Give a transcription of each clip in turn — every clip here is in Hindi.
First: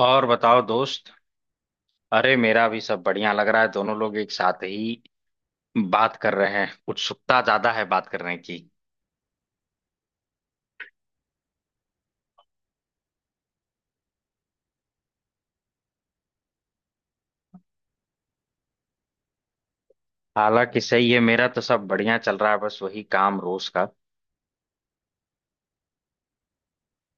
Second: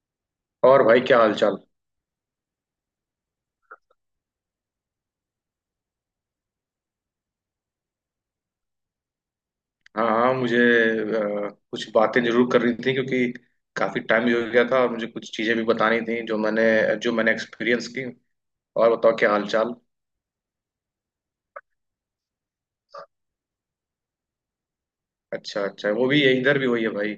और बताओ और भाई, दोस्त। क्या हाल चाल। अरे मेरा भी सब बढ़िया लग रहा है, दोनों लोग एक साथ ही बात कर रहे हैं, उत्सुकता ज्यादा है बात करने की। हाँ हाँ, मुझे कुछ बातें जरूर करनी थी, क्योंकि काफी टाइम भी हो गया था और मुझे कुछ चीजें भी बतानी थी जो मैंने एक्सपीरियंस की। और बताओ क्या हाल चाल। हालांकि सही है, मेरा तो सब बढ़िया चल रहा है, बस वही काम रोज का। अच्छा अच्छा, वो भी इधर भी वही है भाई।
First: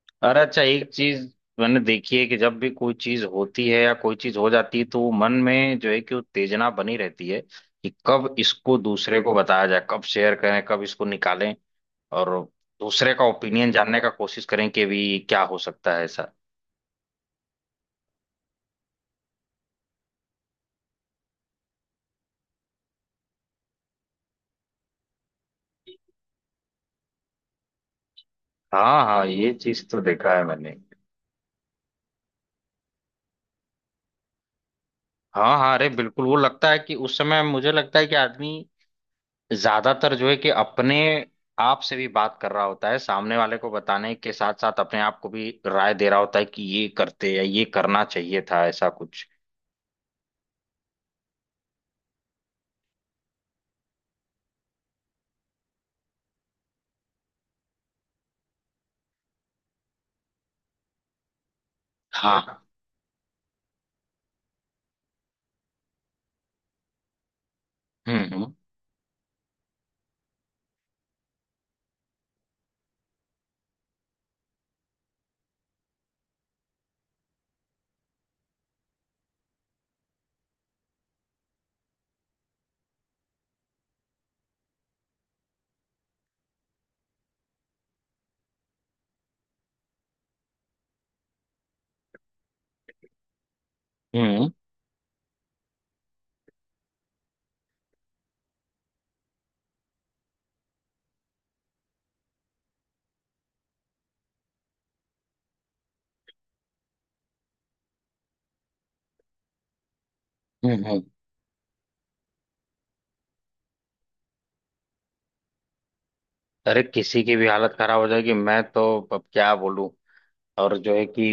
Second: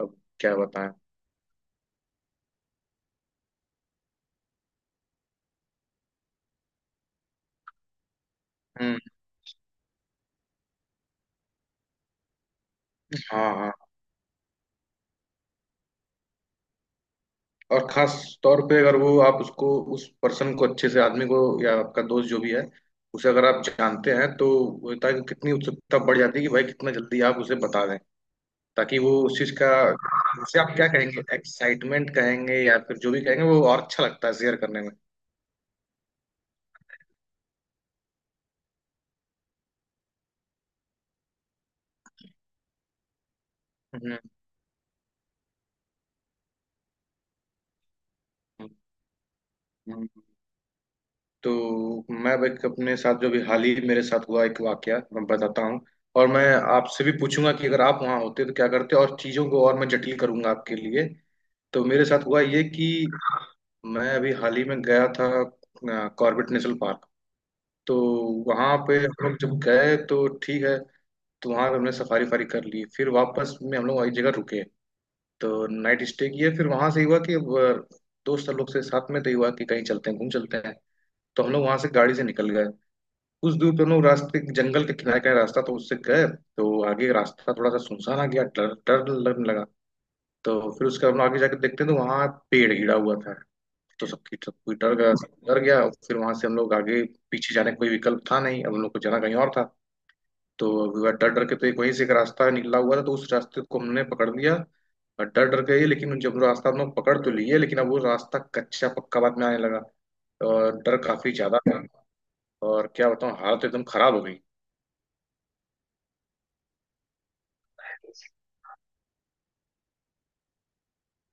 अब अरे क्या अच्छा एक बताएं। चीज मैंने देखी है कि जब भी कोई चीज होती है या कोई चीज हो जाती है तो वो मन में जो है कि उत्तेजना बनी रहती है कि कब इसको हम्म। दूसरे को बताया जाए, कब शेयर करें, कब इसको निकालें और दूसरे का हाँ ओपिनियन हाँ। जानने का कोशिश करें कि भी क्या हो सकता है ऐसा। और खास तौर पे अगर वो आप उसको उस पर्सन को, अच्छे से आदमी को, या आपका दोस्त जो भी है, उसे अगर आप जानते हैं तो वो होता है कि कितनी उत्सुकता बढ़ जाती है कि भाई कितना जल्दी आप उसे बता दें, ताकि हाँ वो हाँ, उस चीज ये का, चीज तो देखा है उसे मैंने। आप क्या कहेंगे, एक्साइटमेंट कहेंगे या फिर जो भी कहेंगे, वो और अच्छा लगता है शेयर करने में। हाँ हाँ, अरे बिल्कुल, वो लगता है कि उस समय मुझे लगता है कि आदमी ज्यादातर जो है कि अपने आप से भी बात कर रहा होता है, सामने वाले को बताने हम्म, के साथ साथ अपने आप को भी राय दे रहा होता है कि ये करते या ये करना चाहिए था, हम्म, ऐसा कुछ। हम्म। तो मैं भाई, अपने साथ जो भी हाल ही मेरे साथ हुआ एक वाकया मैं बताता हूँ। और मैं आपसे भी पूछूंगा कि अगर आप वहां होते तो क्या करते, और चीजों को और मैं जटिल करूंगा आपके लिए। तो मेरे साथ हुआ ये हाँ। कि मैं अभी हाल ही में गया था कॉर्बेट नेशनल पार्क। तो हम्म हम्म वहां पे हम लोग जब गए तो ठीक है, तो वहां पे हमने सफारी फारी कर ली। फिर वापस में हम लोग एक जगह रुके, तो नाइट स्टे किया। फिर वहां से हुआ कि अब दोस्त लोग से साथ में तो हुआ कि कहीं चलते हैं, घूम चलते हैं। तो हम लोग वहां से गाड़ी से निकल गए। कुछ दूर पे हम लोग रास्ते, जंगल के किनारे का रास्ता, तो उससे गए, तो आगे रास्ता थोड़ा सा सुनसान आ गया, डर डर लगने लगा। तो फिर उसके बाद हम लोग आगे जाके देखते हैं तो वहां पेड़ गिरा हुआ था। तो सबकी हम्म सब कोई डर गया, सब डर गया। और फिर वहां से हम लोग आगे। पीछे जाने का कोई विकल्प था नहीं, अब हम लोग को जाना कहीं और था। तो डर डर के, तो एक वहीं से एक रास्ता निकला हुआ था, तो उस रास्ते को हमने पकड़ लिया। और डर डर गए, लेकिन जब रास्ता हम लोग पकड़ तो लिए, लेकिन अब वो रास्ता कच्चा पक्का बाद में आने लगा, और हम्म डर हम्म। काफी ज्यादा था। और क्या बताऊँ, हालत एकदम खराब हो गई। अरे किसी की भी हालत खराब हो जाएगी, मैं तो अब क्या बोलूं, और जो है कि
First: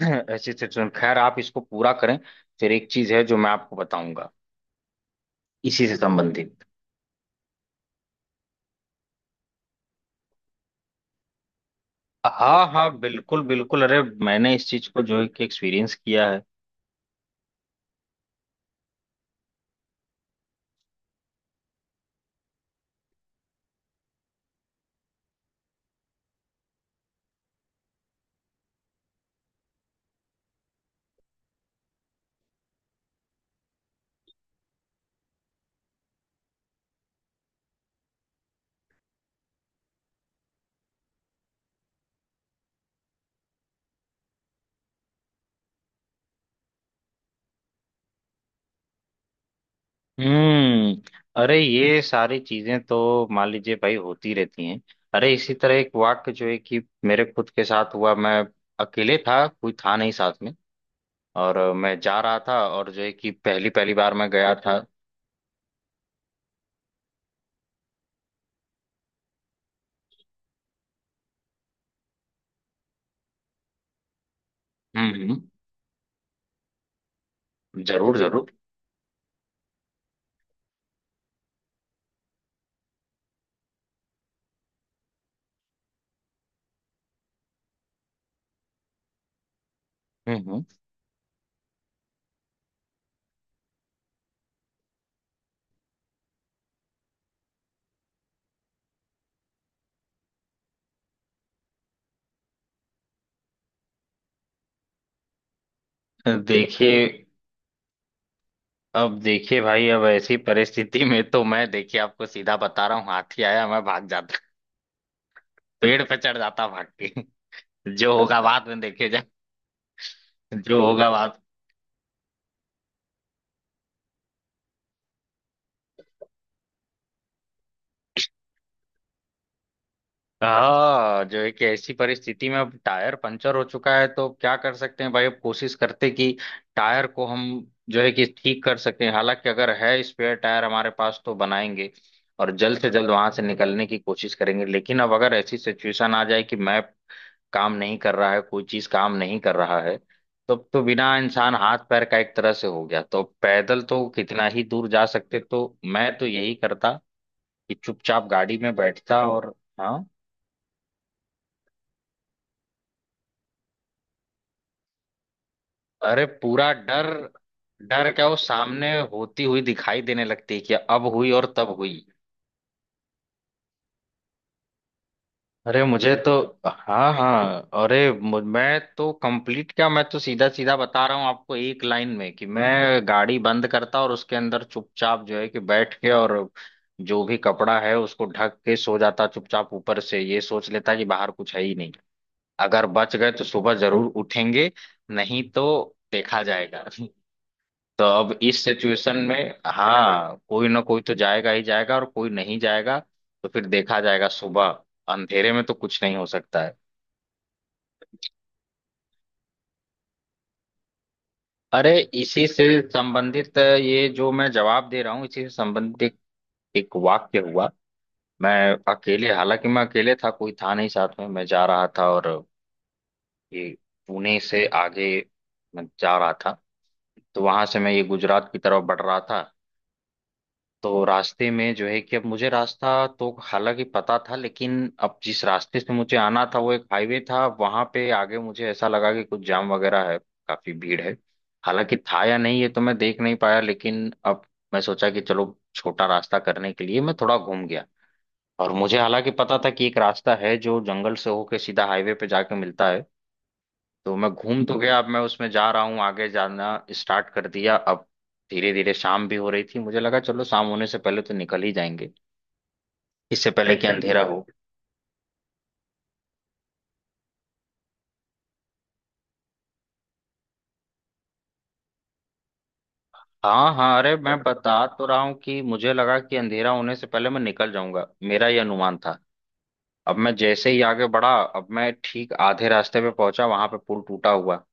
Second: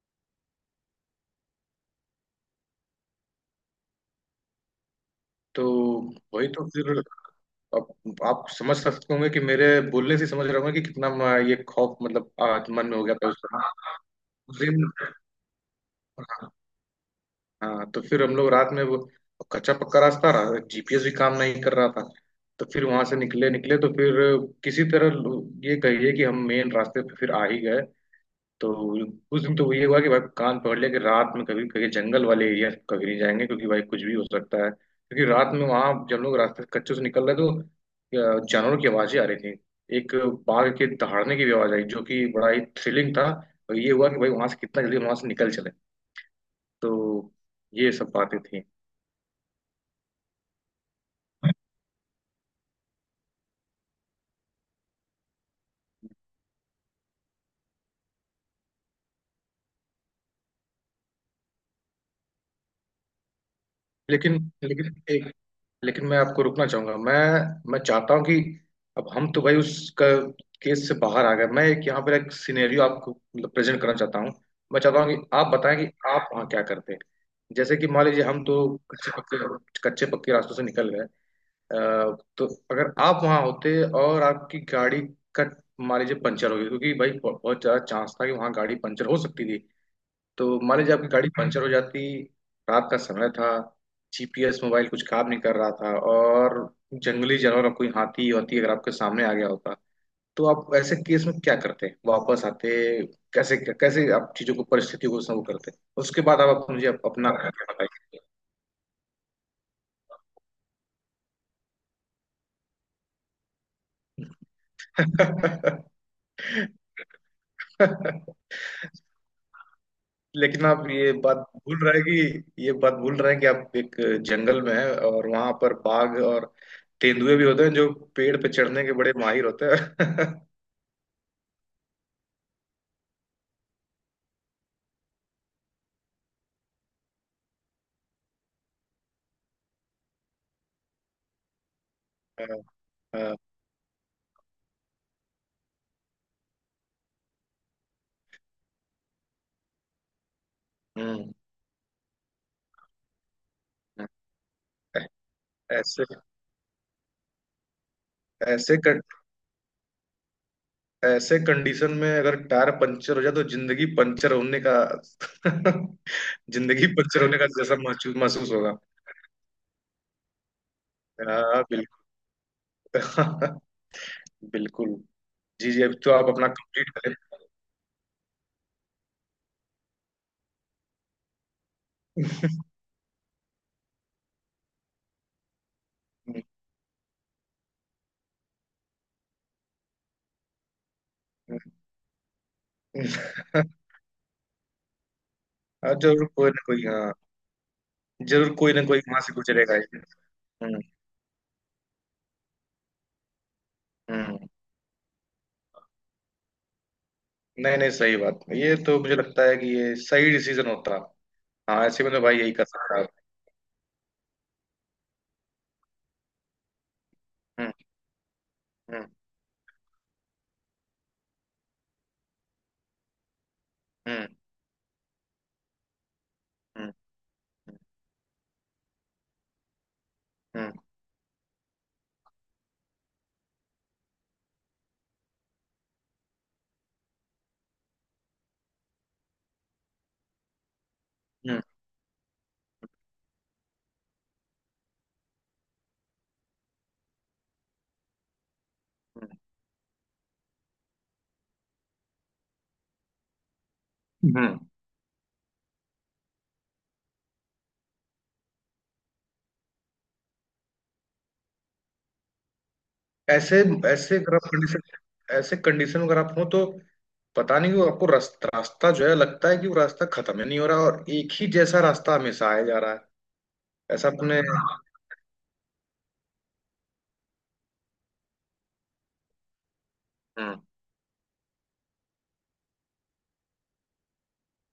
ऐसी सिचुएशन, खैर आप इसको पूरा करें, फिर एक चीज है जो मैं आपको बताऊंगा तो इसी से वही संबंधित। तो फिर, अब आप समझ सकते होंगे कि मेरे बोलने से समझ रहे होंगे कि कितना ये खौफ, मतलब हाँ मन में हाँ, हो गया था उस बिल्कुल समय, बिल्कुल, अरे मैंने उस इस दिन। चीज को जो है कि एक्सपीरियंस किया है। हाँ, तो फिर हम लोग रात में वो कच्चा पक्का रास्ता रहा, जीपीएस भी काम नहीं कर रहा था। तो फिर वहां से निकले निकले तो फिर किसी तरह ये कहिए कि हम मेन रास्ते पे फिर आ ही गए। तो उस दिन तो ये हुआ कि भाई कान पकड़ लिया कि रात में कभी कहीं जंगल वाले एरिया कभी नहीं जाएंगे, क्योंकि भाई कुछ भी हो सकता है। क्योंकि रात में वहां जब लोग रास्ते से कच्चे से निकल रहे, तो जानवरों की आवाजें आ रही थी। एक बाघ के दहाड़ने की भी आवाज आई, जो कि बड़ा ही थ्रिलिंग था। और ये हुआ कि भाई वहां से कितना जल्दी वहां से निकल चले। तो ये सब बातें थी। अरे ये सारी चीजें तो मान लीजिए भाई होती रहती हैं। अरे इसी तरह एक वाक्य जो है कि मेरे खुद के साथ हुआ, मैं अकेले था, कोई था नहीं साथ में, और मैं जा रहा था और जो है कि पहली पहली बार मैं लेकिन गया था। लेकिन एक लेकिन मैं आपको रुकना चाहूंगा। मैं चाहता हूं कि अब हम तो भाई उस केस से बाहर आ गए। मैं एक यहाँ पर एक सिनेरियो आपको मतलब प्रेजेंट करना चाहता हूँ। मैं चाहता हम्म हूँ कि हम्म, आप बताएं कि आप वहाँ क्या करते। जैसे कि मान जरूर लीजिए हम जरूर। तो कच्चे पक्के रास्तों से निकल गए। अ, तो अगर आप वहाँ होते और आपकी गाड़ी का मान लीजिए पंचर हो गई, क्योंकि भाई बहुत बहुत ज्यादा चांस था कि वहाँ गाड़ी पंचर हो सकती थी। तो हम्म मान लीजिए आपकी गाड़ी पंचर हो जाती, रात का समय था, जीपीएस मोबाइल कुछ काम नहीं कर रहा था, और जंगली जानवर कोई हाथी वाथी अगर आपके सामने आ गया होता, तो आप ऐसे केस में क्या करते, वापस आते, कैसे कैसे आप चीजों को परिस्थितियों को संभव करते। उसके बाद हम्म, आप मुझे देखिए, अपना बताइए। अब देखिए भाई, अब ऐसी परिस्थिति में तो मैं देखिए आपको सीधा बता रहा हूँ, हाथी आया मैं भाग जाता, पेड़ पे चढ़ जाता भाग के, जो होगा बाद में देखे जाए। लेकिन जो आप होगा ये बात बाद। भूल रहे हैं कि आप एक जंगल में हैं और वहां पर बाघ और तेंदुए भी होते हैं, जो पेड़ पे चढ़ने के बड़े माहिर होते हैं। हाँ, जो एक ऐसी परिस्थिति में अब टायर पंचर हो चुका है तो क्या कर सकते हैं भाई, अब कोशिश करते कि टायर को हम जो है कि ठीक कर सकें, हालांकि अगर है स्पेयर टायर हमारे पास तो बनाएंगे और हाँ, जल्द से जल्द वहां हाँ, से निकलने की कोशिश करेंगे, लेकिन अब अगर ऐसी सिचुएशन आ जाए कि मैप काम नहीं कर रहा है, कोई चीज काम नहीं कर रहा है, तब तो बिना हम्म। इंसान हाथ पैर का एक तरह से हो गया, तो पैदल तो कितना ही दूर जा ऐ- सकते, तो ऐसे मैं तो यही करता कि चुपचाप गाड़ी में ऐसे कं- बैठता और हाँ। ऐसे कंडीशन में अगर टायर पंचर हो जाए तो जिंदगी पंचर होने का। अरे पूरा जिंदगी डर, पंचर होने का जैसा डर महसूस क्या वो महसूस होगा। सामने होती हुई दिखाई देने लगती है कि अब हुई और हाँ, तब हुई। बिल्कुल। बिल्कुल। जी अरे जी, अब तो मुझे आप तो, अपना हाँ कंप्लीट हाँ, अरे मैं तो कंप्लीट क्या, मैं तो सीधा सीधा बता रहा हूँ आपको एक लाइन में, कि मैं गाड़ी बंद करता और उसके अंदर चुपचाप जो है कि बैठ के और करें। जो भी कपड़ा है उसको ढक के सो जाता चुपचाप, ऊपर से ये सोच लेता कि बाहर कुछ है ही नहीं। अगर बच गए तो सुबह जरूर उठेंगे, नहीं तो हाँ, जरूर देखा कोई ना कोई, जाएगा। हाँ। तो अब जरूर इस कोई ना कोई सिचुएशन वहां से में गुजरेगा ही। हाँ कोई ना हम्म। कोई तो जाएगा ही जाएगा और कोई नहीं जाएगा तो फिर देखा जाएगा हम्म। सुबह। अंधेरे में तो कुछ नहीं हो सकता है। नहीं नहीं, सही बात। ये तो मुझे लगता है कि ये सही डिसीजन होता। हाँ, अरे ऐसे में तो भाई इसी यही से कर सकता है। संबंधित, ये जो मैं जवाब दे रहा हूँ इसी से संबंधित एक, एक वाक्य हुआ। हम्म। मैं हम्म। अकेले, हालांकि मैं अकेले था, कोई था नहीं साथ में, मैं जा रहा था और ये हम्म। पुणे से आगे मैं जा रहा था, हम्म। तो वहां से मैं ये गुजरात की तरफ बढ़ रहा था। हम्म। तो रास्ते में जो है कि अब मुझे रास्ता तो हालांकि पता था, लेकिन अब जिस रास्ते से मुझे आना था वो एक हाईवे था, वहां पे आगे मुझे ऐसा लगा कि कुछ जाम वगैरह है, काफी भीड़ है। हम्म। हालांकि था या नहीं ये तो मैं देख नहीं पाया, लेकिन अब मैं सोचा कि चलो छोटा रास्ता करने के लिए मैं थोड़ा घूम गया, और मुझे हालांकि पता था कि एक रास्ता है जो जंगल से होके सीधा हाईवे पे जाके मिलता है। तो मैं हम्म, हम्म। घूम तो गया, अब मैं उसमें जा रहा हूँ, आगे जाना स्टार्ट कर दिया। अब धीरे धीरे शाम भी हो रही थी, मुझे लगा चलो शाम होने से पहले तो निकल ही जाएंगे, इससे ऐसे पहले कि ऐसे अंधेरा अगर हो। आप कंडीशन ऐसे कंडीशन में अगर आप हो, तो पता नहीं क्यों आपको रास्ता रास्ता जो है लगता है कि वो रास्ता खत्म ही नहीं हो रहा, और एक ही जैसा रास्ता हमेशा आया जा रहा है। हाँ हाँ, ऐसा अरे मैं अपने। बता तो रहा हूँ कि मुझे लगा कि अंधेरा होने से पहले मैं निकल जाऊंगा, मेरा ये अनुमान था। अब मैं हम्म। जैसे ही आगे बढ़ा, अब मैं ठीक आधे रास्ते पे पहुंचा, वहां पे पुल टूटा हुआ।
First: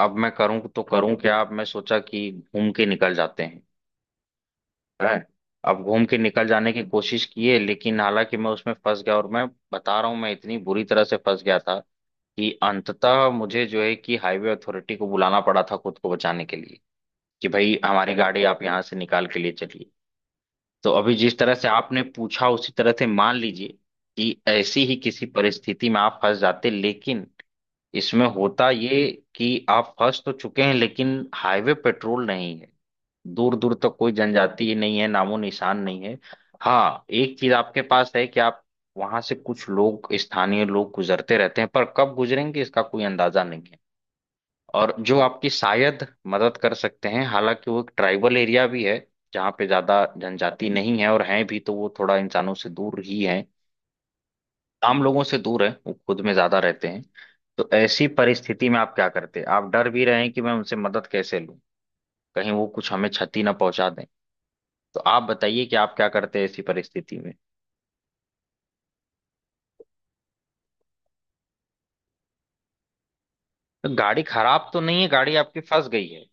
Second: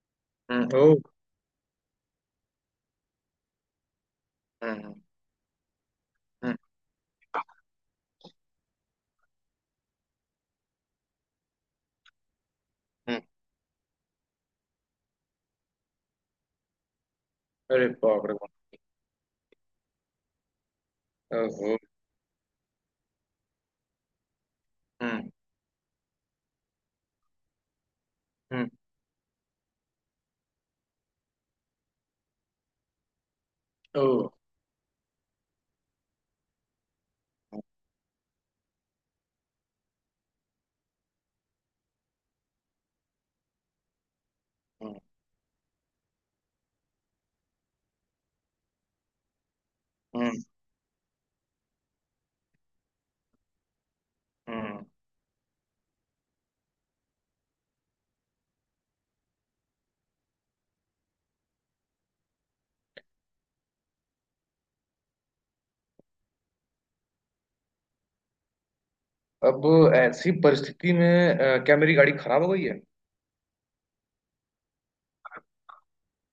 अब मैं करूँ हम्म। तो ओ, करूँ क्या, अब मैं सोचा कि घूम के निकल जाते हैं। हम्म। है, अब घूम के निकल हम्म। जाने की कोशिश किए, लेकिन हालांकि मैं उसमें फंस गया, और मैं बता रहा हूँ मैं इतनी बुरी तरह से फंस गया था कि हम्म। अंततः मुझे जो है कि हाईवे अथॉरिटी को बुलाना पड़ा था खुद को बचाने के लिए, कि भाई अरे हमारी बाप रे गाड़ी बाप। आप यहाँ से निकाल के लिए चलिए। तो अभी जिस तरह से ओहो। आपने पूछा उसी तरह से मान लीजिए कि ऐसी ही किसी हम्म, परिस्थिति में आप फंस जाते, लेकिन इसमें हम्म। होता ये कि आप फंस तो चुके हैं लेकिन हाईवे पेट्रोल नहीं है, दूर दूर तक ओ, कोई जनजाति ही नहीं है, नामो निशान नहीं है। हाँ, एक चीज आपके पास है कि आप, वहां से कुछ लोग स्थानीय लोग गुजरते रहते हैं, पर कब गुजरेंगे इसका कोई अंदाजा नहीं है, और हम्म, जो आपकी शायद मदद कर सकते हैं, हालांकि वो एक ट्राइबल एरिया भी है जहाँ पे ज्यादा हम्म, जनजाति नहीं है, और हैं भी तो वो थोड़ा इंसानों से दूर ही है, हम्म। आम लोगों से दूर है, वो खुद में ज्यादा रहते हैं। तो ऐसी परिस्थिति में आप क्या करते, आप डर भी रहे हैं कि मैं उनसे मदद कैसे लूं, कहीं वो कुछ हमें क्षति ना पहुंचा दें। तो आप बताइए कि आप क्या करते हैं ऐसी परिस्थिति में। अब ऐसी परिस्थिति में, क्या मेरी गाड़ी खराब हो गई है? तो गाड़ी खराब तो नहीं है, गाड़ी आपकी फंस गई है।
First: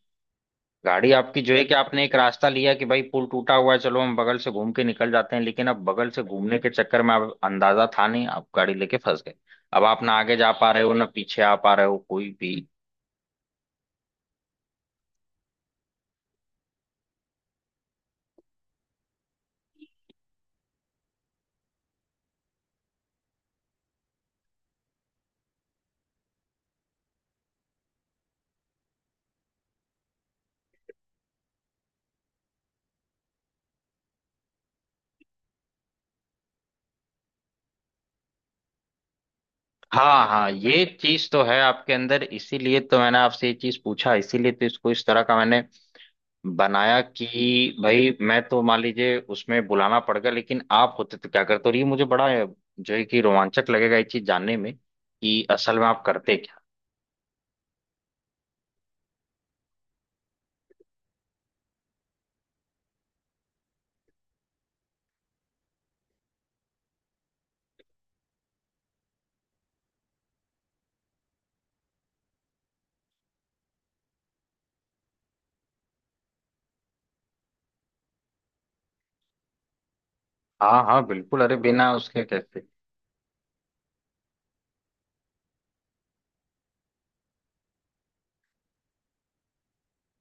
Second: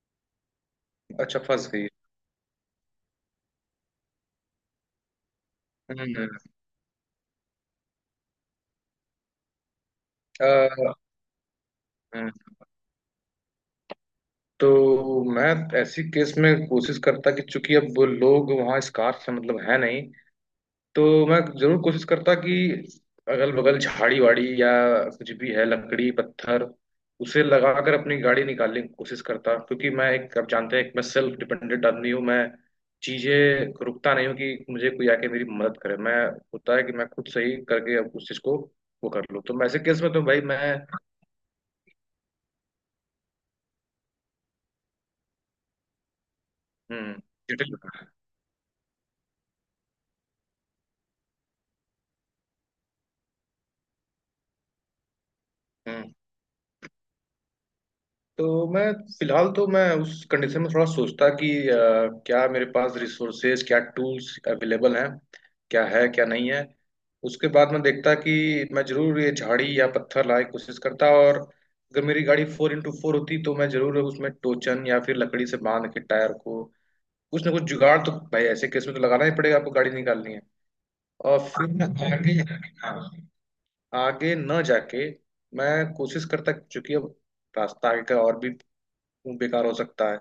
गाड़ी अच्छा, आपकी जो है फंस कि गई। आपने एक रास्ता लिया कि भाई पुल टूटा हुआ है, चलो हम बगल से घूम के निकल जाते हैं, लेकिन अब बगल से हम्म। घूमने के चक्कर में आप, अंदाजा था नहीं, आप गाड़ी लेके फंस गए। अब आप ना आगे अ, जा पा रहे हो ना पीछे आ पा रहे हो, हम्म। कोई भी। तो मैं ऐसी केस में कोशिश करता कि, चूंकि अब वो लोग वहाँ इस कार से मतलब है नहीं, तो मैं जरूर कोशिश करता कि अगल बगल झाड़ी वाड़ी या कुछ भी है, लकड़ी पत्थर, उसे लगाकर अपनी गाड़ी निकालने की कोशिश करता। क्योंकि मैं एक, आप जानते हैं, एक मैं सेल्फ डिपेंडेंट आदमी हूँ। मैं चीजें रुकता नहीं हूँ कि मुझे कोई आके मेरी मदद करे। मैं होता है कि मैं खुद से ही करके अब उस चीज को वो कर लूँ, तो मैं ऐसे केस में तो हाँ भाई हाँ, मैं। ये चीज तो है आपके अंदर, इसीलिए तो मैंने आपसे ये चीज पूछा, इसीलिए तो इसको इस तरह का मैंने बनाया हम्म। कि जटिल हूँ। भाई मैं तो मान लीजिए उसमें बुलाना पड़ गया, लेकिन आप होते तो क्या करते, और ये मुझे बड़ा जो है कि रोमांचक लगेगा ये चीज जानने में कि असल में आप हम्म। करते क्या। तो मैं, फिलहाल तो मैं उस कंडीशन में थोड़ा सोचता कि क्या मेरे पास रिसोर्सेज, क्या टूल्स अवेलेबल हैं, क्या है क्या नहीं है। उसके बाद मैं देखता कि मैं जरूर ये झाड़ी या पत्थर लाए कोशिश करता, और अगर मेरी गाड़ी 4x4 होती तो मैं जरूर उसमें टोचन या फिर लकड़ी से बांध के टायर को, कुछ ना कुछ जुगाड़, तो भाई ऐसे केस में तो लगाना ही पड़ेगा, आपको गाड़ी निकालनी है। हाँ हाँ और बिल्कुल, अरे फिर बिना मैं उसके आगे, कैसे। हाँ, आगे न जाके मैं कोशिश करता, चूंकि अब रास्ता आगे का और भी, वो बेकार हो सकता है,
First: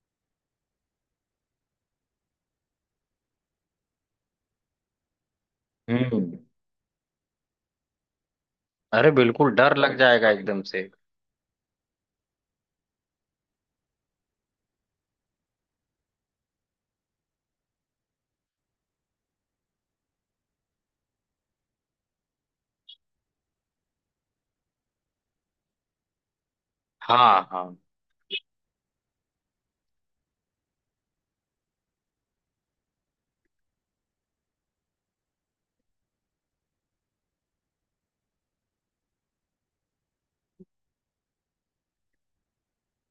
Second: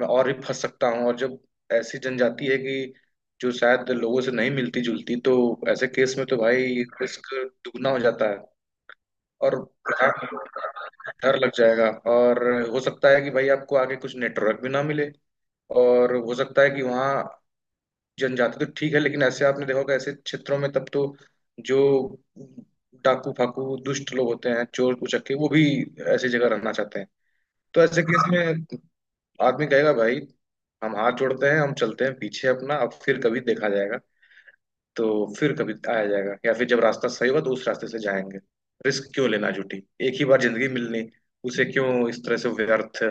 मैं और भी फंस सकता हूँ, और जब ऐसी जनजाति है कि जो शायद लोगों से नहीं मिलती जुलती, तो ऐसे केस में हम्म तो भाई रिस्क दुगना हो जाता है। अरे बिल्कुल और डर लग डर जाएगा एकदम से। डर लग जाएगा, और हो सकता है कि भाई आपको आगे कुछ नेटवर्क भी ना मिले। और हो सकता है कि वहाँ जनजाति तो ठीक है, लेकिन ऐसे आपने देखा होगा, ऐसे क्षेत्रों में तब तो जो डाकू फाकू दुष्ट लोग होते हैं, चोर उचक्के, वो भी ऐसी जगह रहना चाहते हैं। हाँ हाँ तो ऐसे केस में आदमी कहेगा भाई, हम हाथ जोड़ते हैं, हम चलते हैं पीछे अपना, अब फिर कभी देखा जाएगा। तो फिर कभी आया जाएगा, या फिर जब रास्ता सही हुआ तो उस रास्ते से जाएंगे। रिस्क क्यों लेना झूठी। एक ही बार जिंदगी मिलनी, उसे क्यों इस तरह से व्यर्थ,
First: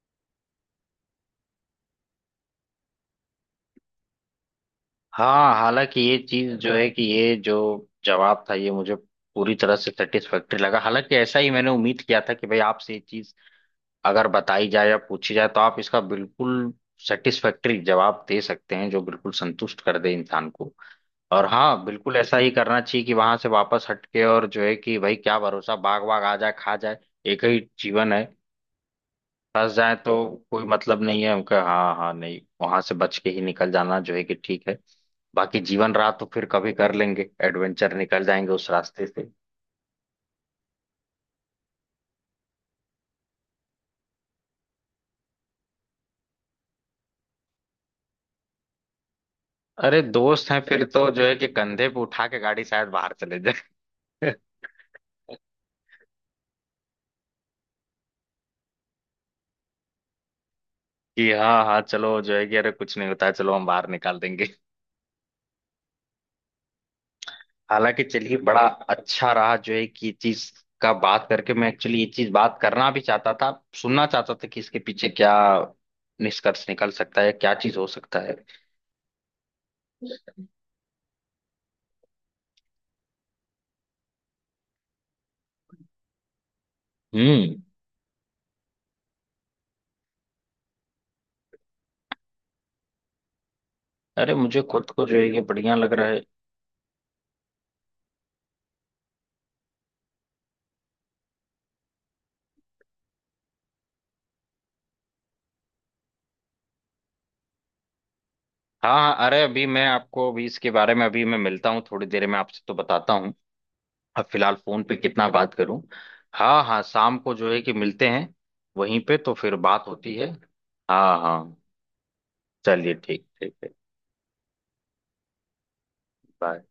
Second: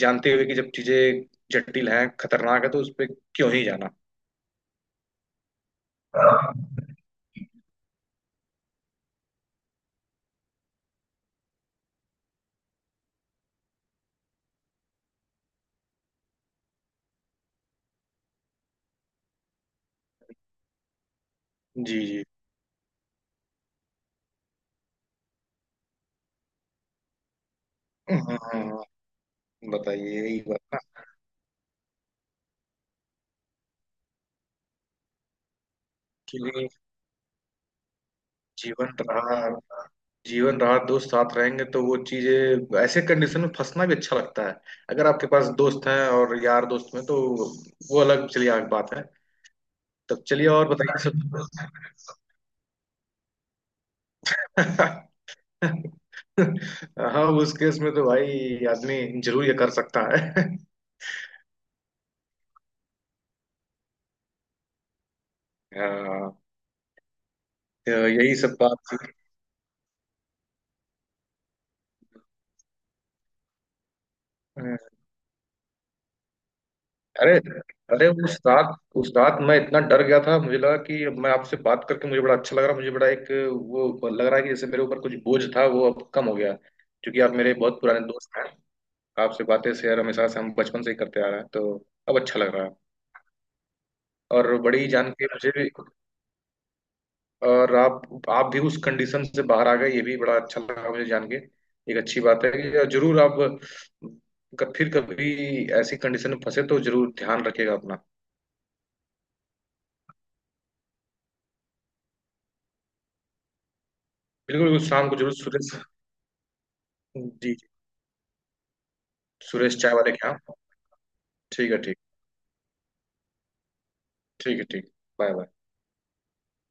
जानते हुए कि जब चीजें जटिल हैं, खतरनाक है, तो उस पर क्यों ही जाना। हाँ। हालांकि ये चीज जो है कि ये जो जवाब था, ये मुझे पूरी तरह से सेटिस्फैक्ट्री लगा, हालांकि ऐसा ही मैंने उम्मीद किया था कि भाई आपसे ये चीज अगर बताई जाए या पूछी जाए तो आप इसका बिल्कुल सेटिस्फैक्टरी जवाब दे सकते हैं जो बिल्कुल संतुष्ट कर दे इंसान को। और हाँ जी बिल्कुल जी। ऐसा ही करना चाहिए कि वहां से वापस हटके, और जो है कि भाई क्या भरोसा, बाघ वाघ आ जाए, खा जाए, एक ही जीवन हाँ है, हाँ, हाँ, फंस जाए तो बताइए यही बात कोई ना। मतलब नहीं है उनका। हाँ हाँ, नहीं, वहां से बच के ही निकल जाना जो है कि ठीक है, बाकी जीवन रहा तो कि फिर कभी कर लेंगे एडवेंचर, निकल जाएंगे उस जीवन रास्ते से। रहा, जीवन रहा दोस्त साथ रहेंगे तो वो चीजें, ऐसे कंडीशन में फंसना भी अच्छा लगता है अगर आपके पास दोस्त हैं। और यार दोस्त में तो वो अलग, चलिए, अलग बात है। अरे तब चलिए, दोस्त हैं और फिर बताइए तो जो है कि सब। कंधे पे उठा के गाड़ी शायद बाहर चले जाए, हाँ, उस केस में तो भाई आदमी जरूर ये कर सकता है। कि हाँ हाँ चलो जो है कि अरे कुछ नहीं होता है, चलो हम बाहर निकाल देंगे। हाँ, तो हालांकि यही चलिए, सब बड़ा बात अच्छा रहा जो है कि ये चीज का बात करके, मैं एक्चुअली ये चीज बात करना भी चाहता था, सुनना चाहता था कि इसके थी। पीछे क्या निष्कर्ष निकल सकता है, अरे, क्या चीज हो अरे, सकता है। उस रात, उस रात मैं इतना डर गया था, मुझे लगा कि अब, मैं आपसे बात करके मुझे बड़ा अच्छा लग रहा, मुझे बड़ा एक वो लग रहा है कि जैसे मेरे ऊपर कुछ बोझ था वो अब कम हो गया। क्योंकि आप मेरे हम्म। बहुत पुराने दोस्त हैं। आपसे बातें शेयर हमेशा से हम बचपन से ही करते आ रहे हैं, तो अब अच्छा लग रहा है। अरे और मुझे बड़ी खुद को जान जो के है कि मुझे भी। बढ़िया लग रहा है। और आप भी उस कंडीशन से बाहर आ गए, ये भी बड़ा अच्छा लगा मुझे जान के। एक अच्छी बात है कि जरूर आप फिर कभी ऐसी कंडीशन में फंसे तो जरूर ध्यान रखिएगा अपना। हाँ हाँ, अरे अभी मैं आपको अभी इसके बारे में अभी मैं मिलता हूँ थोड़ी देर में आपसे, तो बताता हूँ, अब फिलहाल बिल्कुल फोन बिल्कुल, पे शाम को कितना जरूर, बात सुरेश। करूं। हाँ हाँ, शाम जी को जो है जी। कि मिलते हैं, वहीं पे तो फिर सुरेश बात चाय वाले होती के है। यहाँ। हाँ हाँ, ठीक है, ठीक। चलिए ठीक, ठीक है। ठीक है, ठीक। Bye bye. बाय।